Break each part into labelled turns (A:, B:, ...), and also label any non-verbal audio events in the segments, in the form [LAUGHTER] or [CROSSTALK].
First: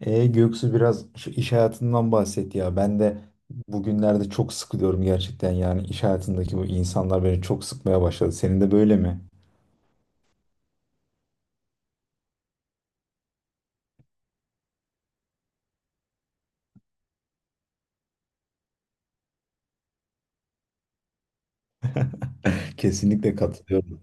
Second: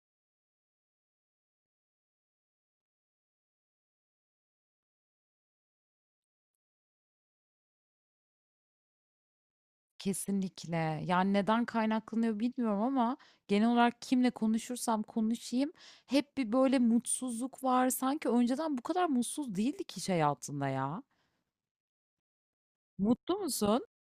A: Göksu biraz şu iş hayatından bahset ya. Ben de bugünlerde çok sıkılıyorum gerçekten. Yani iş hayatındaki bu insanlar beni çok sıkmaya başladı. Senin de böyle mi?
B: Kesinlikle. Yani neden kaynaklanıyor bilmiyorum ama genel olarak kimle konuşursam konuşayım hep bir böyle mutsuzluk var. Sanki önceden bu kadar mutsuz değildik iş hayatında ya.
A: [LAUGHS] Kesinlikle
B: Mutlu musun?
A: katılıyorum.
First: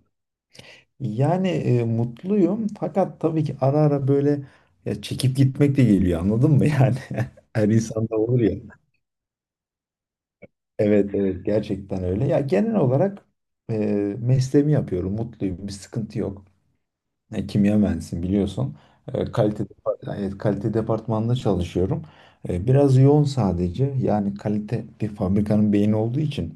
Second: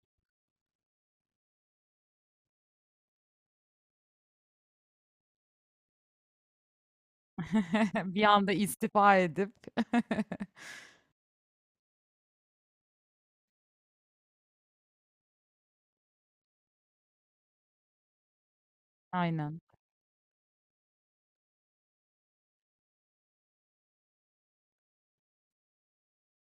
A: Yani mutluyum, fakat tabii ki ara ara böyle ya çekip gitmek de geliyor, anladın mı yani? [LAUGHS] Her
B: [LAUGHS]
A: insanda
B: Bir
A: olur
B: anda
A: ya.
B: istifa edip.
A: Evet, evet, gerçekten öyle. Ya genel olarak e, mesleğimi yapıyorum, mutluyum, bir sıkıntı yok. Kimya mühendisiyim, biliyorsun.
B: [LAUGHS]
A: E,
B: Aynen.
A: kalite evet, kalite departmanında çalışıyorum. Biraz yoğun sadece. Yani kalite bir fabrikanın beyni olduğu için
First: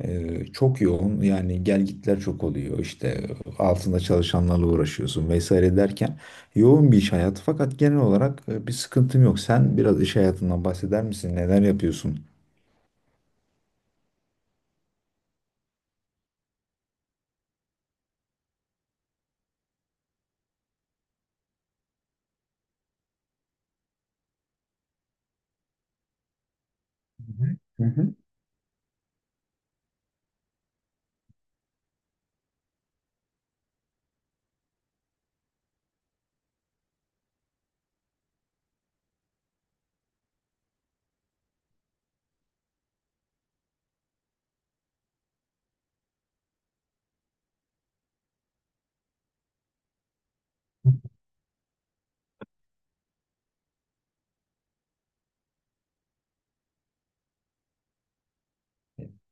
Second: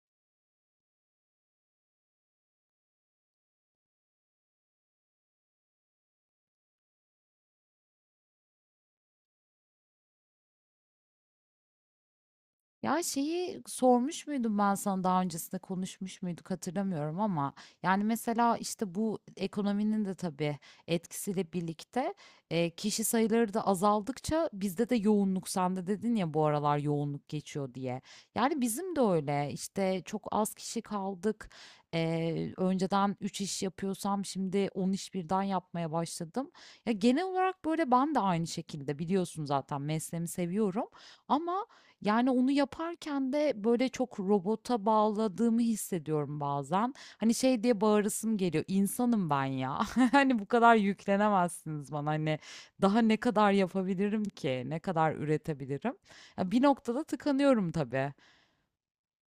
A: çok yoğun. Yani gelgitler çok oluyor. İşte altında çalışanlarla uğraşıyorsun vesaire derken yoğun bir iş hayatı. Fakat genel olarak bir sıkıntım yok. Sen biraz iş hayatından bahseder misin? Neler yapıyorsun?
B: Ya şeyi sormuş muydum ben sana daha öncesinde konuşmuş muyduk hatırlamıyorum ama yani mesela işte bu ekonominin de tabii etkisiyle birlikte kişi sayıları da azaldıkça bizde de yoğunluk sen de dedin ya bu aralar yoğunluk
A: Hı hı.
B: geçiyor
A: Hı
B: diye.
A: hı.
B: Yani bizim de öyle işte çok az kişi kaldık. Önceden 3 iş yapıyorsam şimdi 10 iş birden yapmaya başladım. Ya genel olarak böyle ben de aynı şekilde biliyorsun zaten mesleğimi seviyorum. Ama yani onu yaparken de böyle çok robota bağladığımı hissediyorum bazen. Hani şey diye bağırasım geliyor. İnsanım ben ya. [LAUGHS] Hani bu kadar yüklenemezsiniz bana. Hani daha ne kadar yapabilirim ki? Ne kadar üretebilirim? Ya bir noktada tıkanıyorum tabii.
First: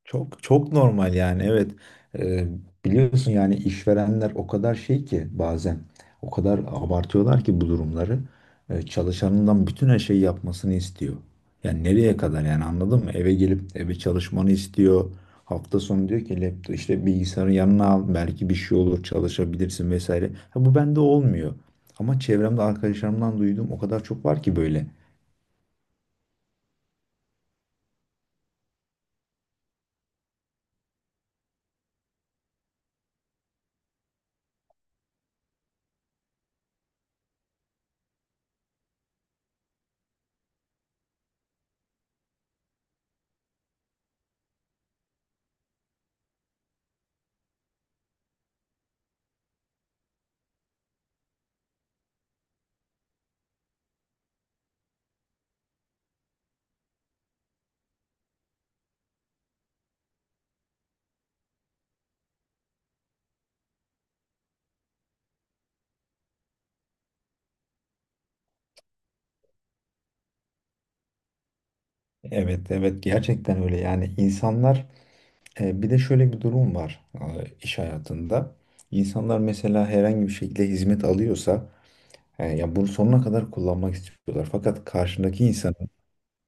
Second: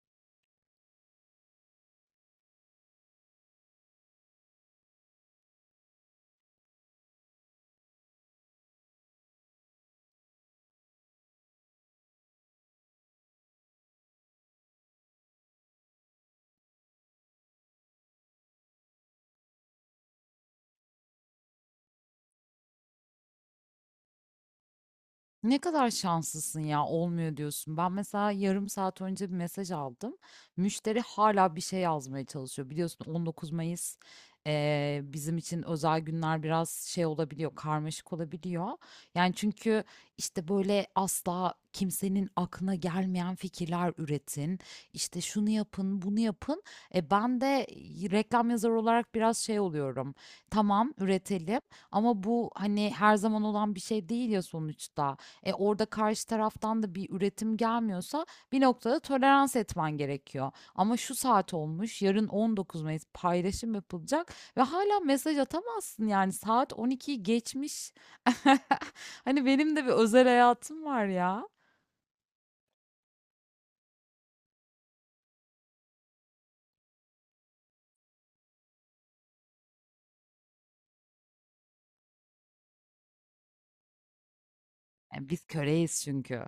A: Çok çok normal yani, evet. Ee, Biliyorsun, yani işverenler o kadar şey ki bazen, o kadar abartıyorlar ki bu durumları. Çalışanından bütün her şeyi yapmasını istiyor. Yani nereye kadar, yani, anladın mı? Eve gelip eve çalışmanı istiyor. Hafta sonu diyor ki laptop, işte bilgisayarı yanına al, belki bir şey olur çalışabilirsin vesaire. Ha, bu bende olmuyor. Ama çevremde arkadaşlarımdan duyduğum o kadar çok var ki böyle.
B: Ne kadar şanslısın ya olmuyor diyorsun. Ben mesela yarım saat önce bir mesaj aldım. Müşteri hala bir şey yazmaya çalışıyor. Biliyorsun 19 Mayıs bizim için özel günler biraz şey olabiliyor, karmaşık olabiliyor. Yani çünkü işte böyle asla kimsenin aklına gelmeyen fikirler üretin. İşte şunu yapın, bunu yapın. Ben de reklam yazarı olarak biraz şey oluyorum. Tamam üretelim ama bu hani her zaman olan bir şey değil ya sonuçta. Orada karşı taraftan da bir üretim gelmiyorsa bir noktada tolerans etmen gerekiyor. Ama şu saat olmuş, yarın 19 Mayıs paylaşım yapılacak ve hala mesaj atamazsın yani saat 12'yi geçmiş. [LAUGHS] Hani benim de bir özel hayatım var ya.
A: Evet, evet, gerçekten öyle, yani insanlar. Bir de şöyle bir durum var, iş hayatında. İnsanlar mesela herhangi bir şekilde hizmet alıyorsa, ya bunu sonuna kadar kullanmak istiyorlar. Fakat karşındaki
B: Biz
A: insanın,
B: köreyiz çünkü.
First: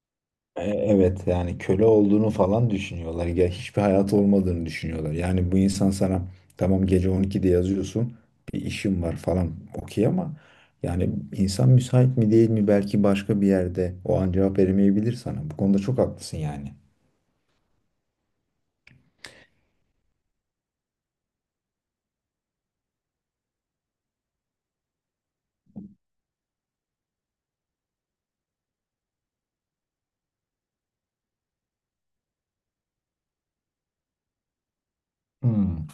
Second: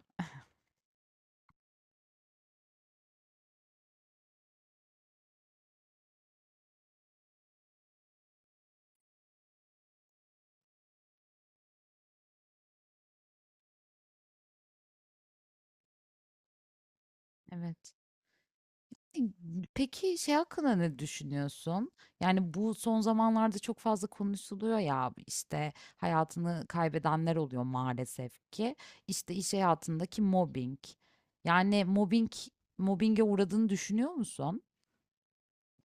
A: evet, yani köle olduğunu falan düşünüyorlar. Ya hiçbir hayatı olmadığını düşünüyorlar. Yani bu insan sana, tamam, gece 12'de yazıyorsun, bir işim var falan, okey, ama yani insan müsait mi değil mi, belki başka bir yerde o an cevap veremeyebilir sana. Bu konuda çok haklısın, yani.
B: Evet. Peki şey hakkında ne düşünüyorsun? Yani bu son zamanlarda çok fazla konuşuluyor ya işte hayatını kaybedenler oluyor maalesef ki. İşte iş hayatındaki mobbing. Yani mobbinge uğradığını düşünüyor musun?
A: Hmm.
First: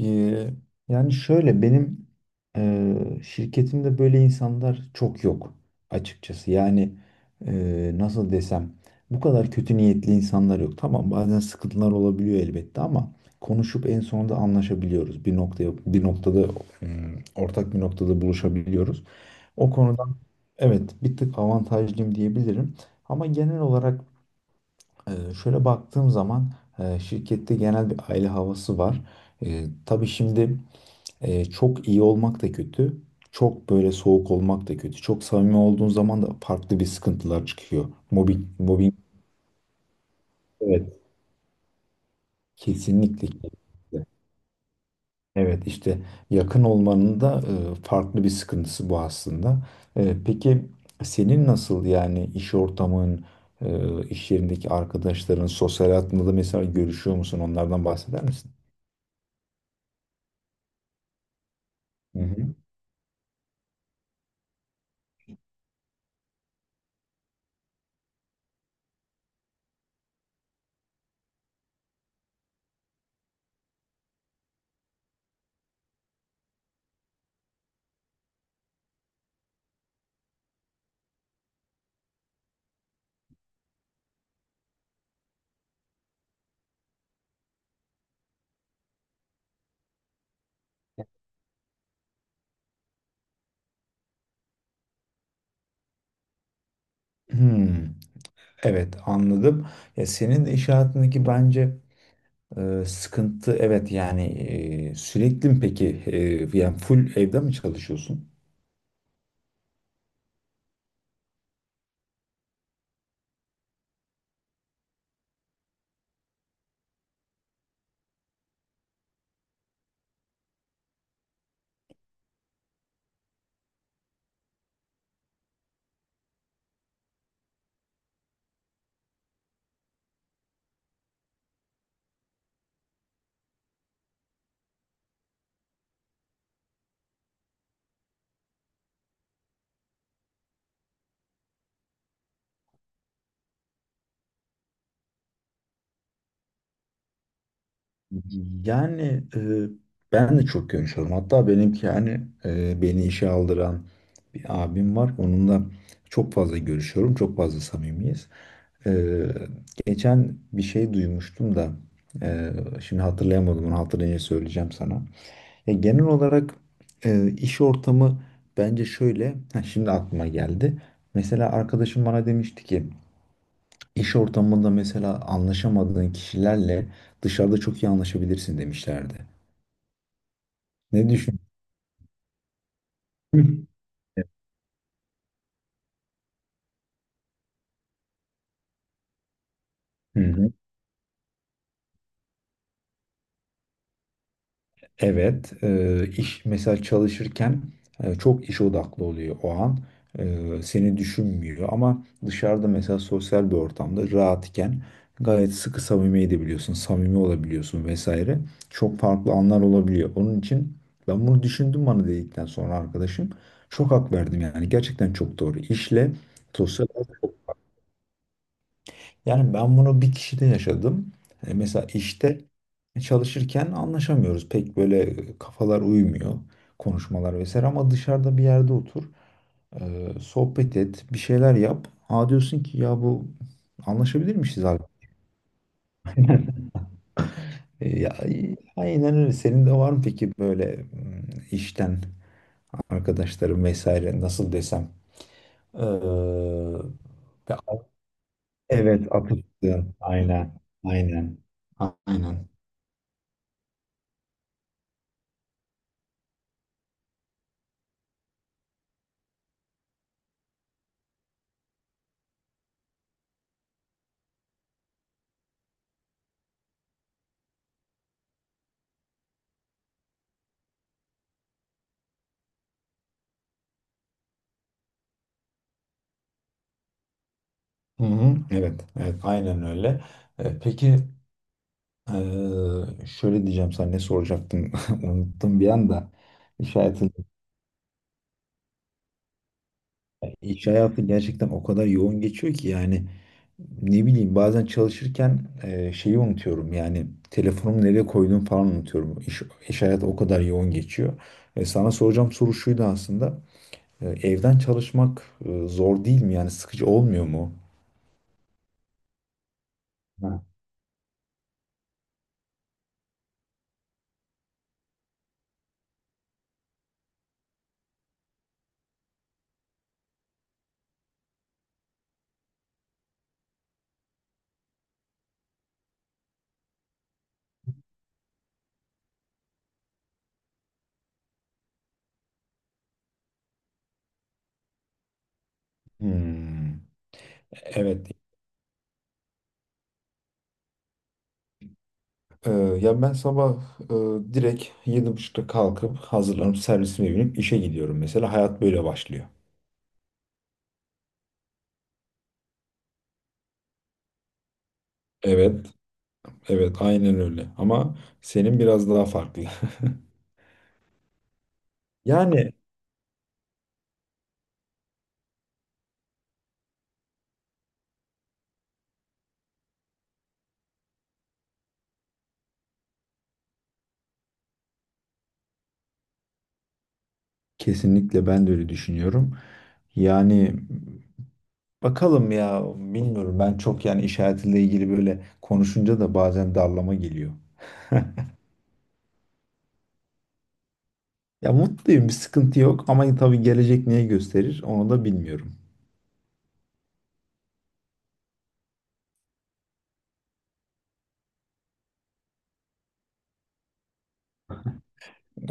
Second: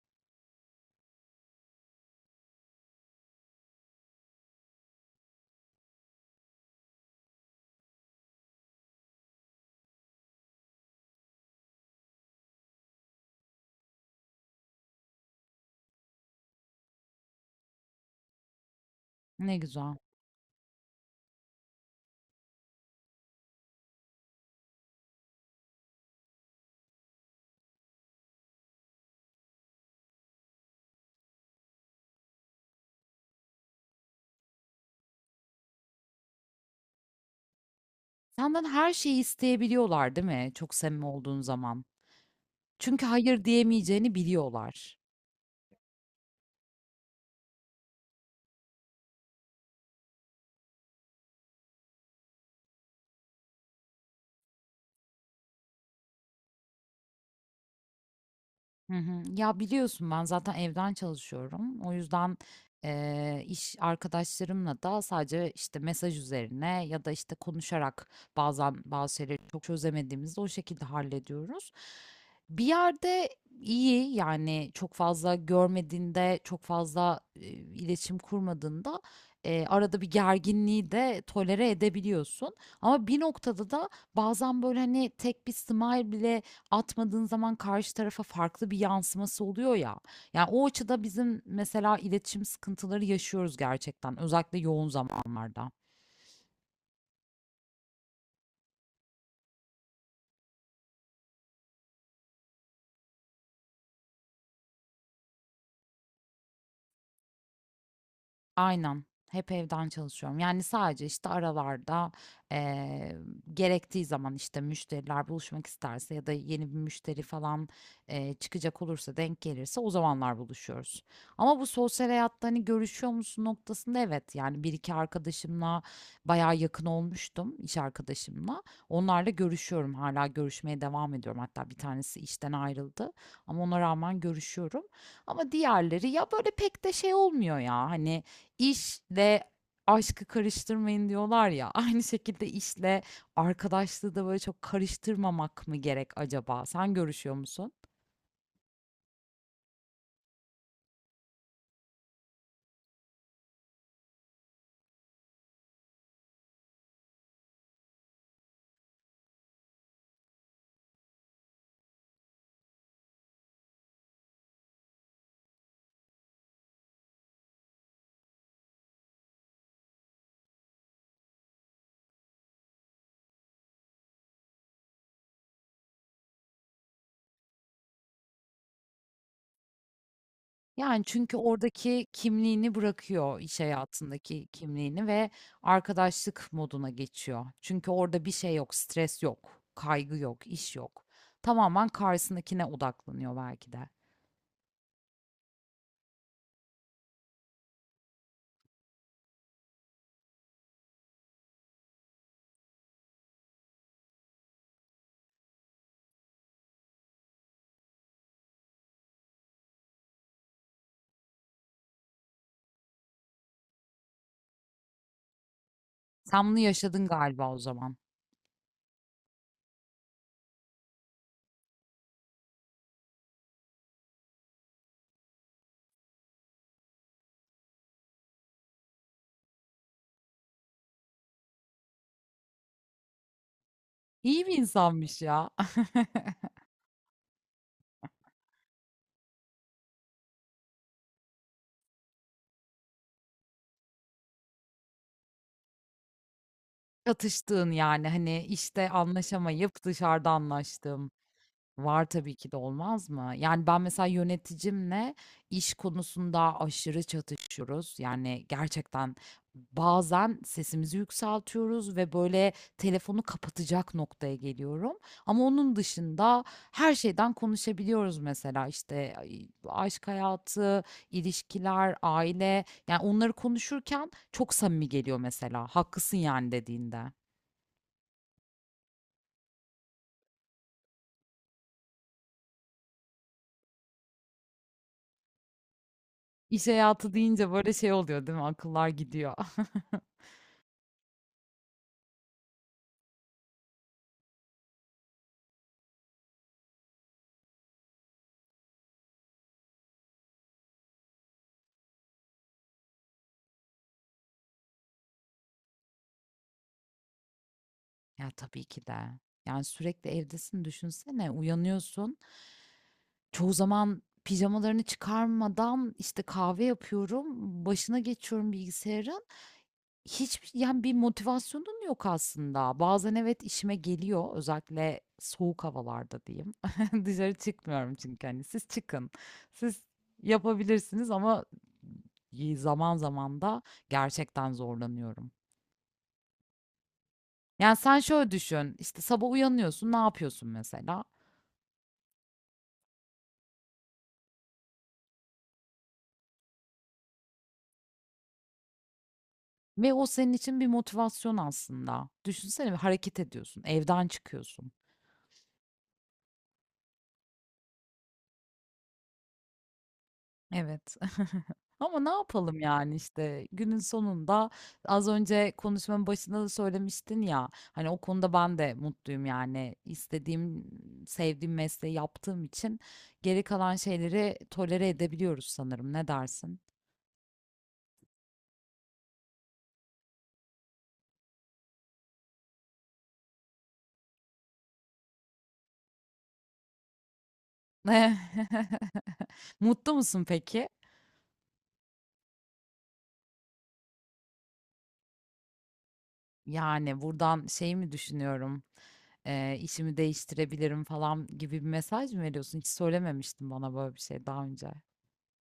A: Ee, yani şöyle, benim şirketimde böyle insanlar çok yok açıkçası. Yani nasıl desem, bu kadar kötü niyetli insanlar yok. Tamam, bazen sıkıntılar olabiliyor elbette, ama konuşup en sonunda anlaşabiliyoruz. Bir noktada, ortak bir noktada buluşabiliyoruz.
B: Ne
A: O
B: güzel.
A: konudan, evet, bir tık avantajlıyım diyebilirim. Ama genel olarak, e, şöyle baktığım zaman, şirkette genel bir aile havası var. Tabii şimdi. Çok iyi olmak da kötü. Çok böyle soğuk olmak da kötü. Çok samimi olduğun zaman da farklı bir sıkıntılar çıkıyor. Mobbing,
B: Senden her
A: mobbing,
B: şeyi isteyebiliyorlar değil mi? Çok
A: evet,
B: samimi olduğun zaman. Çünkü
A: kesinlikle.
B: hayır
A: Kesinlikle.
B: diyemeyeceğini biliyorlar.
A: Evet, işte yakın olmanın da farklı bir sıkıntısı bu aslında. Peki senin nasıl, yani iş ortamın, iş yerindeki arkadaşların, sosyal hayatında da mesela görüşüyor musun? Onlardan bahseder misin?
B: Hı hı. Ya biliyorsun ben zaten evden çalışıyorum. O
A: Hı
B: yüzden
A: hı.
B: iş arkadaşlarımla da sadece işte mesaj üzerine ya da işte konuşarak bazen bazı şeyleri çok çözemediğimizde o şekilde hallediyoruz. Bir yerde iyi yani çok fazla görmediğinde, çok fazla iletişim kurmadığında arada bir gerginliği de tolere edebiliyorsun. Ama bir noktada da bazen böyle hani tek bir smile bile atmadığın zaman karşı tarafa farklı bir yansıması oluyor ya. Yani o açıda bizim mesela iletişim sıkıntıları yaşıyoruz gerçekten özellikle yoğun zamanlarda.
A: Hmm, evet, anladım. Ya senin de iş hayatındaki bence, sıkıntı, evet yani sürekli mi peki, yani full evde mi çalışıyorsun?
B: Aynen. Hep evden çalışıyorum. Yani sadece işte aralarda eee, gerektiği zaman işte müşteriler buluşmak isterse ya da yeni bir müşteri falan çıkacak olursa denk gelirse o zamanlar buluşuyoruz. Ama bu sosyal hayatta hani görüşüyor musun noktasında evet yani bir iki arkadaşımla bayağı yakın olmuştum iş arkadaşımla. Onlarla görüşüyorum hala görüşmeye devam ediyorum. Hatta bir tanesi işten ayrıldı ama ona rağmen görüşüyorum. Ama diğerleri ya böyle pek de şey olmuyor ya hani. İşle aşkı karıştırmayın diyorlar ya. [LAUGHS] Aynı şekilde işle arkadaşlığı da böyle çok karıştırmamak mı gerek acaba? Sen görüşüyor musun?
A: Yani ben de çok görüşüyorum. Hatta benimki, yani beni işe aldıran bir abim var. Onunla çok fazla görüşüyorum. Çok fazla samimiyiz. E, Geçen bir şey duymuştum da e, şimdi hatırlayamadım. Onu hatırlayınca söyleyeceğim sana. Genel olarak iş ortamı, bence şöyle. Ha, şimdi aklıma geldi. Mesela arkadaşım bana demişti ki, İş ortamında mesela anlaşamadığın kişilerle dışarıda çok iyi anlaşabilirsin demişlerdi.
B: Yani
A: Ne
B: çünkü
A: düşün?
B: oradaki kimliğini
A: [LAUGHS]
B: bırakıyor
A: Hı
B: iş hayatındaki kimliğini ve arkadaşlık moduna geçiyor. Çünkü orada bir şey yok, stres yok, kaygı yok,
A: hı.
B: iş yok. Tamamen karşısındakine odaklanıyor belki de.
A: Evet, iş mesela çalışırken çok iş odaklı oluyor o an. Seni düşünmüyor, ama dışarıda mesela sosyal bir ortamda rahatken gayet sıkı samimi edebiliyorsun, samimi olabiliyorsun vesaire. Çok farklı anlar olabiliyor. Onun için ben bunu düşündüm, bana dedikten sonra arkadaşım, çok hak verdim yani, gerçekten çok doğru. İşle
B: Sen bunu
A: sosyal
B: yaşadın
A: hayat,
B: galiba o zaman.
A: yani ben bunu bir kişide yaşadım. Mesela işte çalışırken anlaşamıyoruz. Pek böyle kafalar uymuyor. Konuşmalar vesaire, ama dışarıda bir yerde otur, sohbet et. Bir şeyler yap. Ha, diyorsun ki ya bu anlaşabilir
B: İyi bir
A: miyiz abi?
B: insanmış ya.
A: Ya, aynen öyle. Senin de var mı peki böyle, işten arkadaşların vesaire, nasıl desem? Ee,
B: Çatıştığın,
A: ve-
B: yani, hani, işte,
A: evet
B: anlaşamayıp
A: atıştığın.
B: dışarıda
A: Aynen.
B: anlaştığın
A: Aynen.
B: var tabii
A: Aynen.
B: ki de, olmaz mı? Yani, ben mesela yöneticimle iş konusunda aşırı çatışıyoruz. Yani, gerçekten bazen sesimizi yükseltiyoruz ve, böyle, telefonu kapatacak noktaya geliyorum ama onun dışında her şeyden konuşabiliyoruz mesela. İşte ay aşk hayatı, ilişkiler, aile, yani, onları konuşurken çok samimi geliyor mesela, "Haklısın, yani." dediğinde.
A: Hı hı, evet, evet, aynen öyle. Peki, şöyle diyeceğim sana, ne soracaktım [LAUGHS] unuttum bir anda.
B: İş
A: İş hayatı,
B: hayatı deyince böyle şey oluyor değil mi? Akıllar gidiyor. [LAUGHS]
A: iş hayatı gerçekten o kadar yoğun geçiyor ki yani, ne bileyim bazen çalışırken şeyi unutuyorum, yani telefonumu nereye koyduğumu falan unutuyorum. İş hayatı o kadar yoğun geçiyor. Sana soracağım soru şuydu aslında. Evden çalışmak zor değil mi? Yani sıkıcı olmuyor mu?
B: Ya tabii ki de. Yani sürekli
A: Ha.
B: evdesin düşünsene. Uyanıyorsun. Çoğu zaman pijamalarını çıkarmadan işte kahve yapıyorum. Başına geçiyorum bilgisayarın. Hiçbir yani bir motivasyonun yok aslında. Bazen evet işime geliyor. Özellikle soğuk havalarda diyeyim. [LAUGHS] Dışarı çıkmıyorum çünkü hani siz çıkın. Siz yapabilirsiniz ama zaman zaman da gerçekten zorlanıyorum.
A: Hmm,
B: Yani, sen
A: evet
B: şöyle düşün, işte, sabah uyanıyorsun, ne yapıyorsun mesela?
A: Ee, ya ben sabah direkt 7.30'da kalkıp hazırlanıp servisime binip işe gidiyorum. Mesela hayat böyle başlıyor.
B: Ve o senin için bir motivasyon aslında. Düşünsene bir hareket ediyorsun, evden çıkıyorsun.
A: Evet, evet, aynen öyle. Ama senin biraz daha farklı.
B: Evet. [LAUGHS] Ama
A: [LAUGHS]
B: ne
A: Yani
B: yapalım, yani, işte, günün sonunda az önce konuşmanın başında da söylemiştin ya, hani, o konuda ben de mutluyum, yani, istediğim, sevdiğim mesleği yaptığım için geri kalan şeyleri tolere edebiliyoruz sanırım. Ne dersin?
A: kesinlikle ben de öyle düşünüyorum. Yani bakalım ya, bilmiyorum, ben çok yani iş hayatıyla ilgili böyle konuşunca da bazen darlama geliyor.
B: [LAUGHS] Mutlu musun peki?
A: Ya mutluyum, bir sıkıntı yok, ama tabii gelecek neyi gösterir onu da bilmiyorum.
B: Yani, buradan şey mi düşünüyorum, işimi değiştirebilirim falan gibi bir mesaj mı veriyorsun? Hiç söylememiştin bana böyle bir şey daha önce.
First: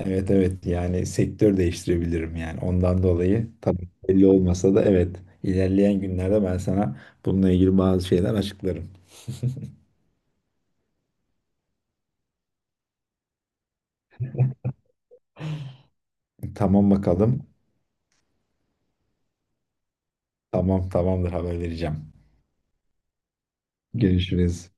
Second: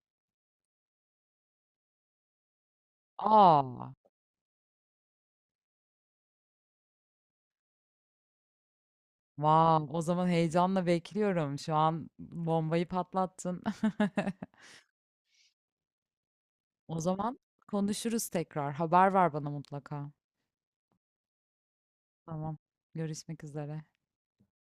A: Evet, evet, yani sektör değiştirebilirim, yani ondan dolayı, tabii
B: Aa,
A: belli olmasa da, evet, ilerleyen günlerde ben sana bununla ilgili bazı şeyler açıklarım.
B: wow, o zaman heyecanla bekliyorum. Şu an bombayı patlattın. [LAUGHS]
A: Tamam,
B: O zaman
A: bakalım.
B: konuşuruz tekrar. Haber ver bana mutlaka.
A: Tamam, tamamdır, haber vereceğim.
B: Tamam. Görüşmek üzere.
A: Görüşürüz.